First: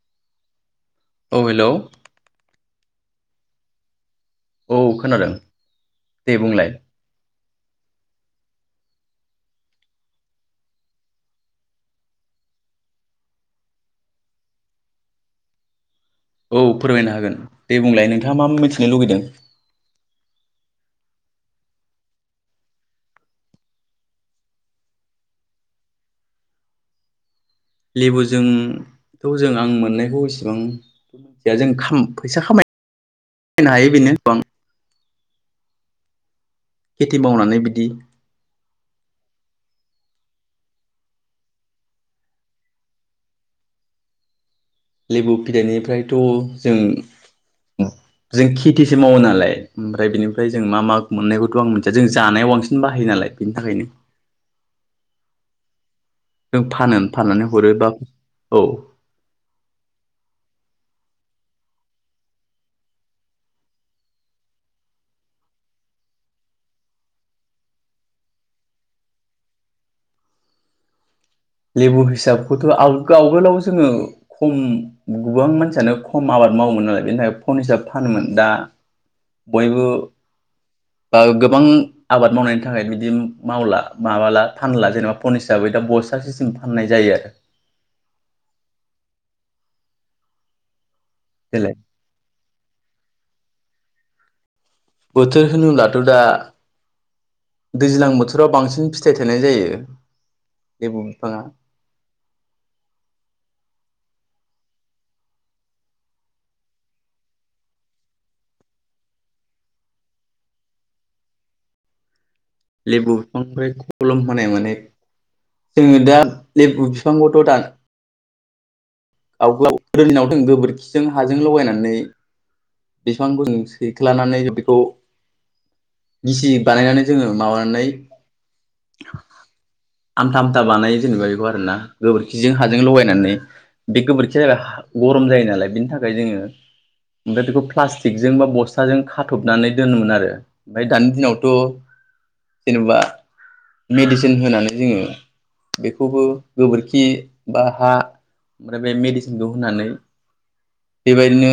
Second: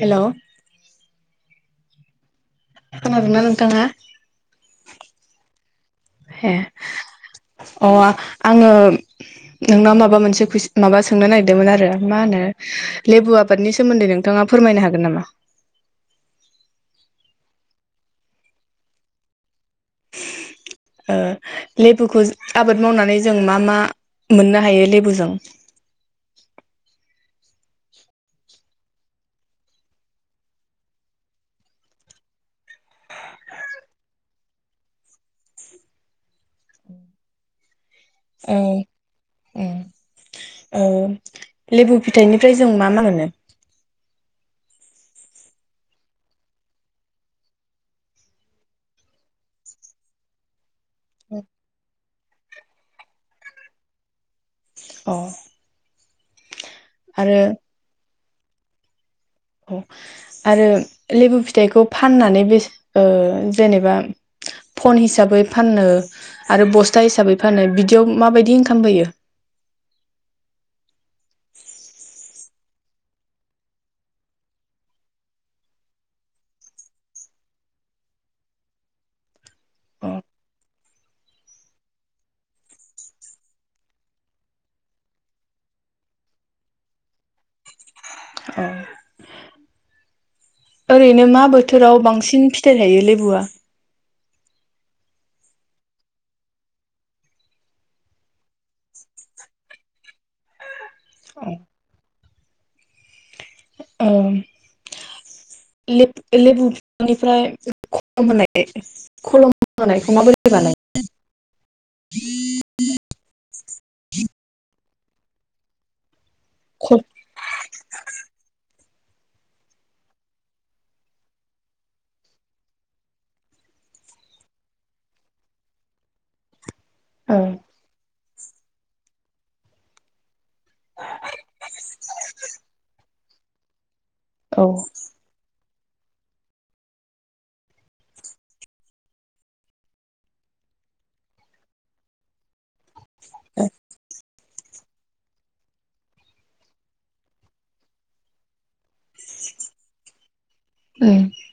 Hello औ हेल' खोनादोंना नोंथांआ। औ खोनादों दे ए बुंलाय। अ आङो नोंनाव माबा मोनसे कुइस माबा सोंनो नागिरदोंमोन आरो मा होनो लेबु आबादनि सोमोन्दै नोंथाङा फोरमायनो हागोन नामा? औ फोरमायनो हागोन दे बुंलाय नोंथाङा मा-मा मिथिनो लुुगैदों? ओ लेबुखौ आबाद मावनानै जों मा मा मोननो हायो लेबुजों? लेबुजोंथ' जों आं मोननायखौ एसेबां मिथिया जों खाम फैसा खाम खामायनो हायो बेनो [inaudible] खेथि मावनानै बिदि औ ओं ओ लेबु फिथाइनिफ्राय जों मा मा मोनो? लेबु फिथाइनिफ्रायथ' जों जों खेथिसो मावो नालाय ओमफ्राय बेनिफ्राय जों मा मा? मोननायखौथ' आं मोनथिया जों जानायाव बांसिन बाहायो नालाय बेनि थाखायनो। अ। जों फानो आरो फाननानै हरोबा औ। औ आरो लेबु फिथाइखौ फाननानै बे ओ जेनेबा फन हिसाबै फाननो आरो बस्था हिसाबै फाननो बिदियाव माबादि इनकाम फैयो? लेबु हिसाबखौथ' आव आावगोलाव जोङो खम गोबां मानसियानो खम आबाद मावोमोन नालाय बेनि थाखाय फन हिसाब फानोमोन दा बयबो अ गोबां आबाद मावनायनि थाखाय बिदि मावला माबाला फानला जेनेबा फन हिसाबै दा बस्था जों फाननाय जायो आरो अ ओरैनो मा देलाय बोथोराव बांसिन फिथाइ थायो लेबुआ? बोथोर होनोब्लाथ' दा दैज्लां बोथोराव बांसिन फिथाइ थनाय जायो लेबु बिफांआ ओ लेबुनिफ्राय होनाय ख होनायखौमाबोरै बानाय लेबु बिफांनिफ्राय खलम होनानाय माने जोङो दा लेबु बिफांखौथ' दान गाव गाव गोरिनाव दों गोबोरखिजों हाजों लगायनानै बिफांबो सैख्लानानै बेखौ निसि बानायनानै जोङो माबानै आमथा आमथा बानायो जेनेबा बेखौ आरोना गोबोरखिजों हाजों लगायनानै बे गोबोरखि जाबा औ हा गरम जायो नालाय बे थाखाय जोङो ओमफ्राय बेखौ प्लास्टिकजों बा बस्थाजों खाथबनानै दोनोमोन आरो ओमफ्राय दानि दिनावथ' जेनबा मेडिसिन होनानै जोङो बेखौबो गोबोरखि बा हा आरो बे मेडिसिनखौ होनानै उम बेबायदिनो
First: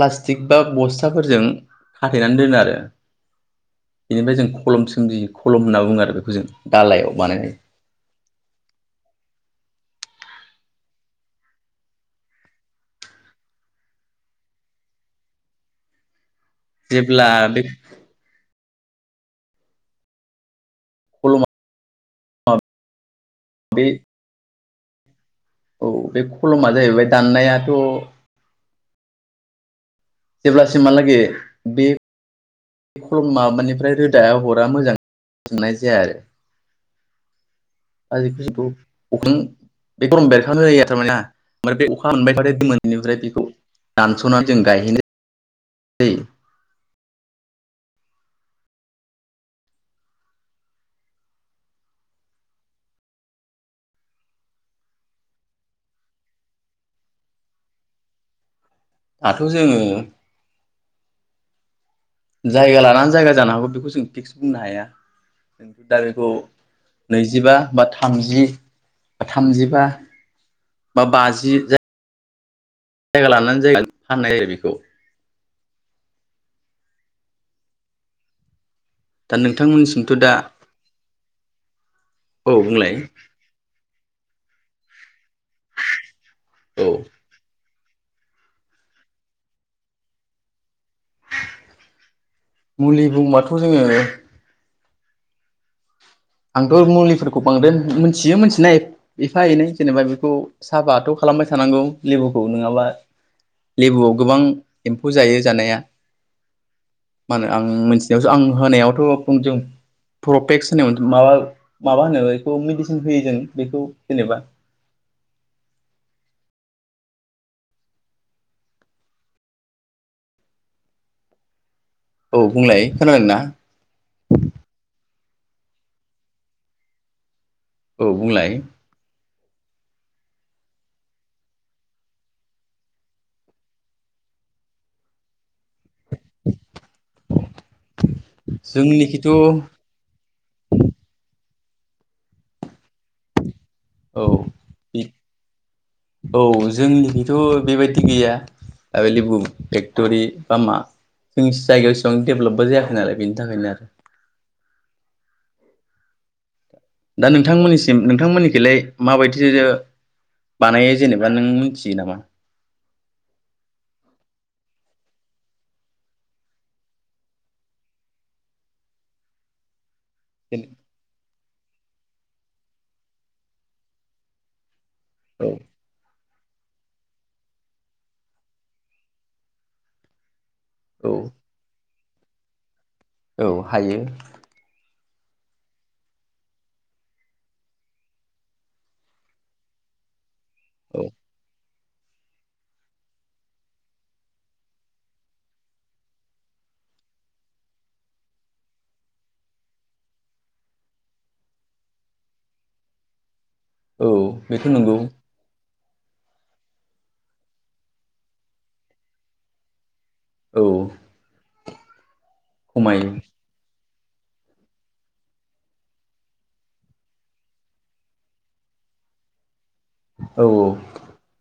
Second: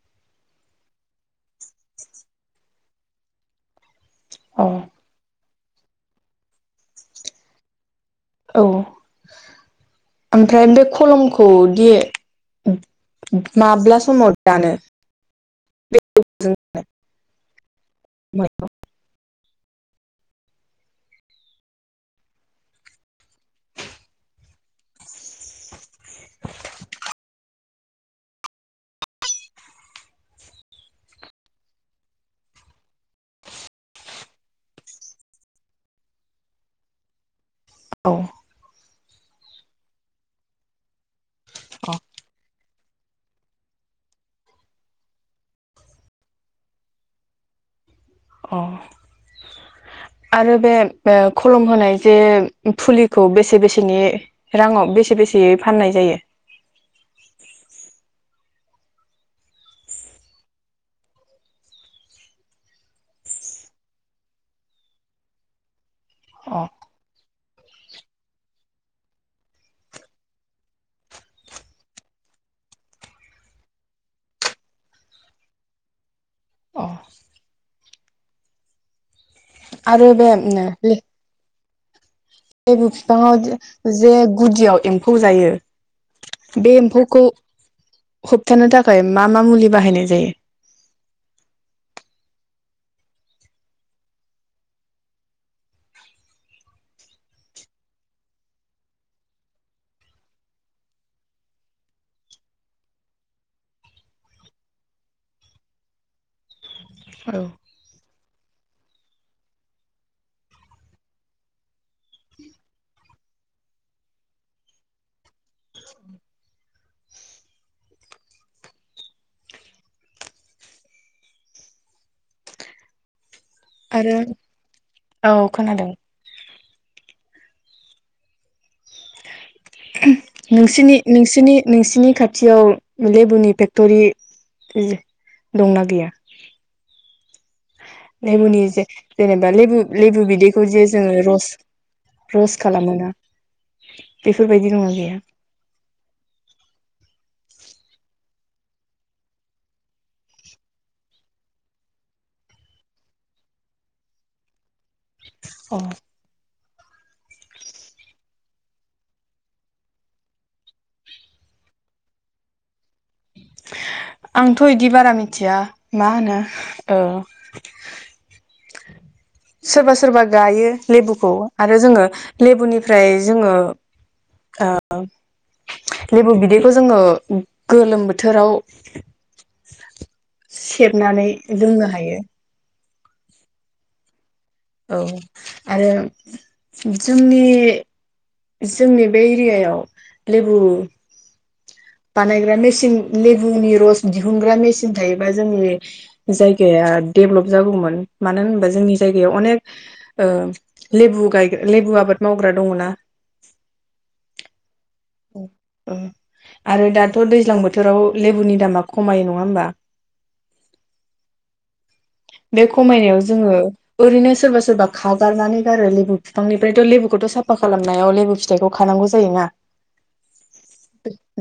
प्लास्टिक बा बस्थाफोरजों खाथेनानै दोनो आरो बेनिफ्राय जों औ खलम सोमजियो खलम होनना बुङो आरो बेखौ जों दालायाव बानायनाय औ ओमफ्राय बे खलमखौ दि माब्ला समाव दानो जेब्ला बेक [unintelligible] [unintelligible] औ बे खलमा जाहैबाय दाननायाथ' जेब्लासिहालागै बे खलम माबानिफ्राय रोदाया हरा मोजां सनाय जाया औ आरो [unintelligible] अखां एकदरम बेरखां जायो थारमान ना ओफ्राय बे अ अखा मोनबाय थ दि मोन बेनिफ्राय बेखौ दानस'नानै जों गायहैनो दै अ आरो बे खलम होनाय जे फुलिखौ बेसे बेसेनि राङाव बेसे बेसेै फाननाय जायो? दाथ' जोङो जायगा लानानै जायगा जानो हागौ बेखौ जों फिक्स बुंनो हाया दा बेखौ अ नैजिबा बा थामजि बा थामजिबा बा बाजि ज जायगा लानानै जायगा फाननाय जायो बेखौ अ दा आरो नोंथांमोननिसिमथ' बे दा औ लेबु बुंलाय बिफांआव जे गुदियाव एम्फौ म्फौ जायो बे औ एम्फौखौ होबथानो थाखाय मा मा मुलि बाहायनाय जायो? मुलि बुंबाथ' जोङो आंथ' मुलिफोरखौ बांद्राय मोनथियो मोनथिनाय एफा एनै जेनेबा बेखौ साफाथ' खालामबाय थानांगौ लेबुखौ नङाबा लेबुआव गोबां एम्फौ जायो जानाया मा होनो आं मोनथि आं होनायावथ' [unintelligible] प्रफेक्स होनाय माबा माबा होनो बेखौ मेडिसिन होयो जों बेखौ जेनेबा औ बुंलाय खोनादों ना आरो औ खोनादों औ बुंलाय नोंसिनि नोंसिनि नोंसिनि खाथियाव लेबुनि फेक्ट'रि ओ दंना गैया? लेबुनि जे जोंनिखिथ' जेनेबा लेबु लेबु बिदैखौ जे जोङो रस रस खालामो ना औ औ जोंनिखैथ' बेबायदि गैया। [unintelligible] लेबु फेक्ट'रि फ्रामा जोंनि जायगायाव एसिबां डेभेलपबो जायाखै नालाय बेनि थाखायनो आरो अ दा नोंथांमोननिसिम नोंथांमोननिखैलाय माबायदि बानायो जेनेबा नों मिनथियो नामा? आंथ' इदि बारा मिथिया मा होनो ओ सोरबा सोर सोरबा गायो लेबुखौ आरो जोङो लेबुनिफ्राय जोङो ओ औ लेबु बिदैखौ जोङो गोलोम बोथोराव औ सेबनानै लोंनो हायो। औ हायो। औ आरो जोंनि जोंनि बे एरियायाव लेबु औ बानायग्रा मेसिन लेबुनि रस दिहुनग्रा मेसिन थायोबा जोंनि जायगाया डेभलप जागौमोन मानो होनोबा जोंनि जायगायाव अनेक ओ लेबु गायगा लेबु आबाद मावग्रा दङ' ना। औ बे थ' नोंगौ ओ आरो दाथ' दैज्लां बोथोराव लेबुनि दामा खमायो नङा होमबा। औ बे खमायो खमायनायाव जोङो ओरैनो सोरबा सोरबा खावगारनानै गारो लेबु फिफांनिफ्रायथ' लेबुखौथ' साफा खालामनायाव लेबु फिथाइखौ खानांगौ जायो ना। औ औ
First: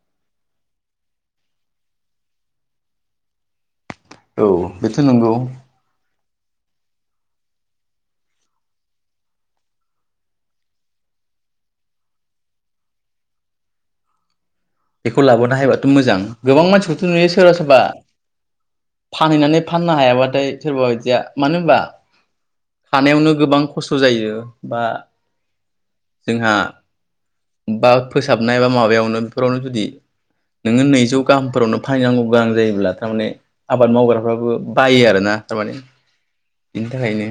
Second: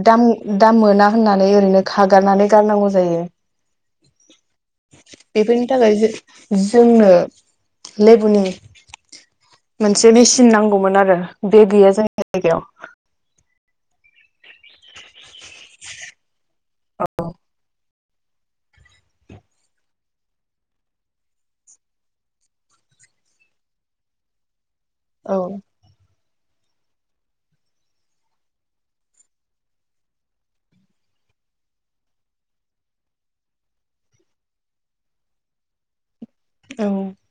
दाम दाम मोना होननानै ओरैनो खागारनानै गारनांगौ जायो। औ बेथ' नंगौ। बेफोरनि थाखाय जो जोंनो लेबुनि मोनसे मेचिन नांगौमोन आरो बे गैया जोंनि जायगायाव बेखौ लाबोनो हायोबाथ' मोजां गोबां मानसिखौथ' नुयो सोरबा सोरबा फानहैनानै फाननो हायाबाथाय सोरबा बायदिया मानो होनबा खानायावनो गोबां खस्थ' जायो बा औ जोंहा बा फोसाबनाय बा माबायावनो बेफोरावनो जुदि नोङो नैजौ गाहामफोरावनो फानैनांगौ गोनां जायोब्ला थारमाने आबाद मावग्राफ्राबो बायो आरोना थारमाने बिनि उम थाखायनो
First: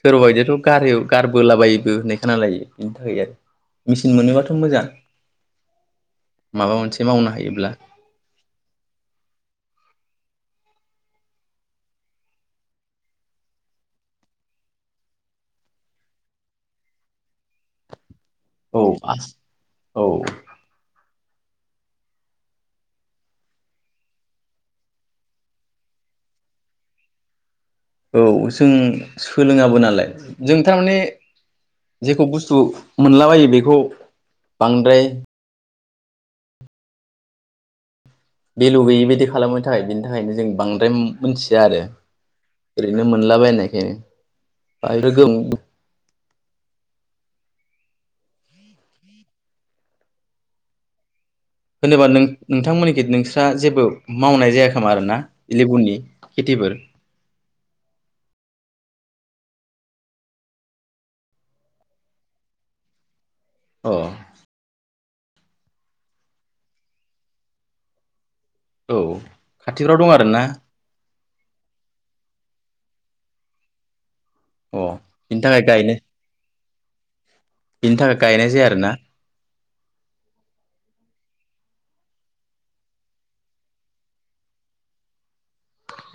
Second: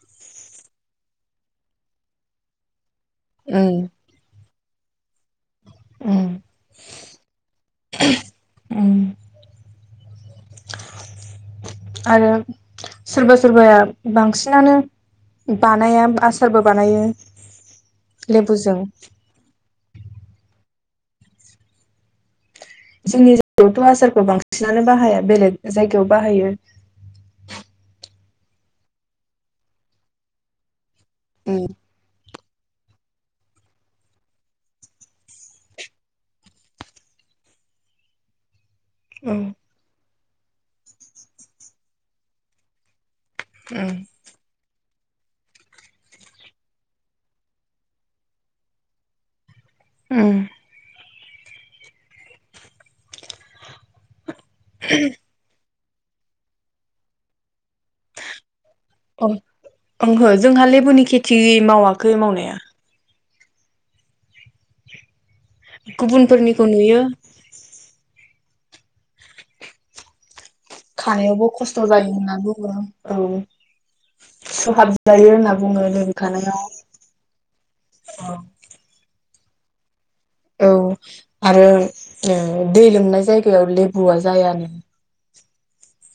सोरबा बायदियाथ' गारहै गारबोला बायोबो होननाय खोनालायो। बिनि थाखाय आरो मोनोबाथ' मोजां उम माबा मोनसे मावनो हायोब्ला उम आरो सोरबा सोरबाया बांसिनानो बानाया आसारबो बानायो औ लेबुजों औ जोंनि जायगायावथ' आसारखौ बांसिनानो बाहाया बेलेग जायगायाव बाहायो औ जों सोलोङाबो नालाय जों थारमाने उम जेखौ बुस थु मोनलाबायो बेखौ बांद्राय भेलु गैयै बायदि उम खालामनो थाखाय बेनि थाखायनो जों बांद्राय मोनथिया आरो ओरै नो मोनलाबायनायखायनो [unintelligible] उम होनोबा नों नोंथांमोननिखि नोंस्रा जेबो मावनाय जायाखोमा आरोना लेबुनि खिथिफोर अ ओंहो जोंहा लेबुनि खेथि मावाखै मावनाया। अ गुबुनफोरनिखौ नुयो। औ खाथिफ्राव दं आरोना। खानायावबो खस्थ' जायो होनना बुङो औ। सु अ हाबजायो बिनि होनना थाखाय बुङो गायनो लेबु खानायाव बिनि थाखाय गायनाय जाया आरोना। औ आरो ओ दै लोमनाय जायगायाव लेबुआ जायानो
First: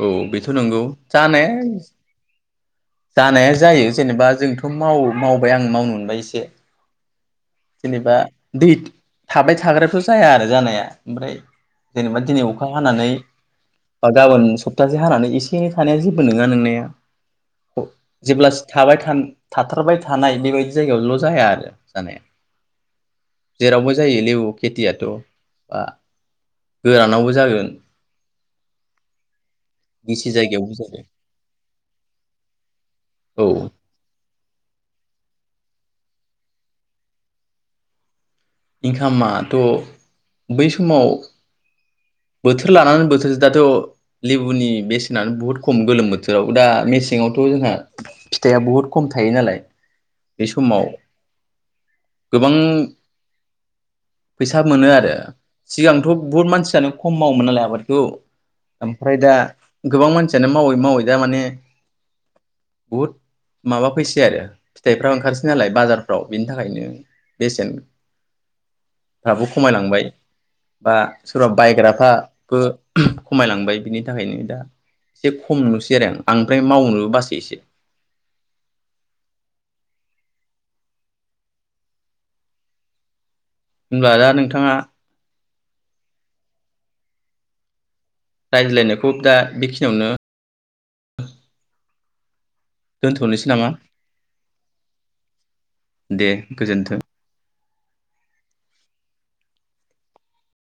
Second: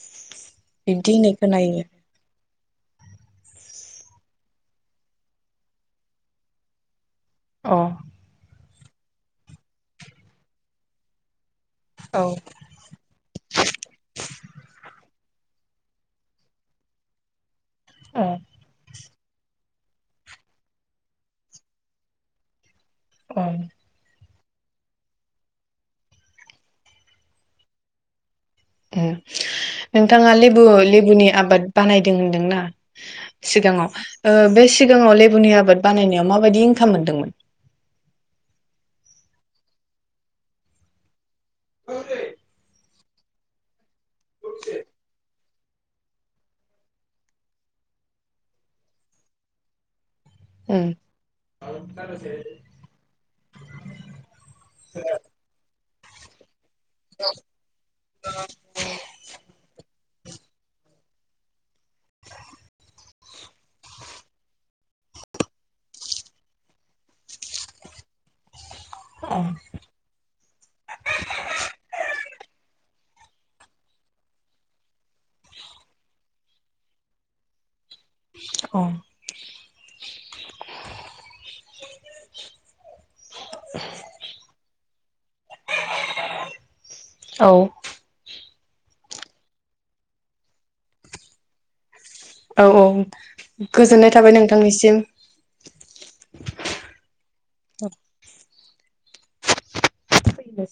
औ बि थ' नोंगौ बिब्दि होननाय जानाया खोनायो जानाया जायो जेनेबा जोंथ' माव मावबाय आं मावनो मोनबाय एसे औ जेनेबा दै थाबाय थाग्रायावथ जाया आरो जानाया ओमफ्राय अ जेनेबा दिनै अखा हानानै बा गाबोन सप्तासे हानानै एसे से थानाया जेबो नङा नोंनाया अ जेब्ला थाबाय था थाथारबाय थानाय बेबायदि जायगायावल' जाया आरो जानाया उम जेरावबो जायो लेबु खेथियाथ' बा गोरानावबो जागोन ओ गिसि नोंथाङा लेबु जायगायावबो जागोन लेबुनि आबाद बानायदों होनदोंना औ सिगाङाव ओ बे सिगाङाव लेबुनि आबाद बाना नायाव माबायदि इनकाम मोनदोंमोन? इनकामआ थ' बै समाव बोथोर लाना बोथोर दाथ' लेबुनि बेसेनानो बुहुद खम गोलोम बोथोराव दा मेसेंआवथ' जोंहा फिथाइआ बुहुद खम थायो नालाय बे समाव उम गोबां फैसा मोनो आरो सिगांथ' बहुत मानसियानो खम मावोमोन नालाय आबादखौ ओमफ्राय दा गोबां मानसियानो मावै मावै दा माने [inaudible] बहुद माबा फैसै आरो फिथाइफ्रा ओंखारसै नालाय बाजार फ्राव बिनि थाखायनो बेसेन अ फोराबो खमायलांबाय बा सोरबा बायग्राफ्रा बो खमायलांबाय बिनि थाखायनो दा एसे खम नुसै आरो आं आमफ्राय मावनोबो बासै एसे अ [inaudible] होनब्ला दा नोंथाङा औ रायज्लायनायखौ दा बे खिनियावनो औ औ गोजोननाय थाबाय नोंथांनिसिम दे गोजोन्थों औ फैनो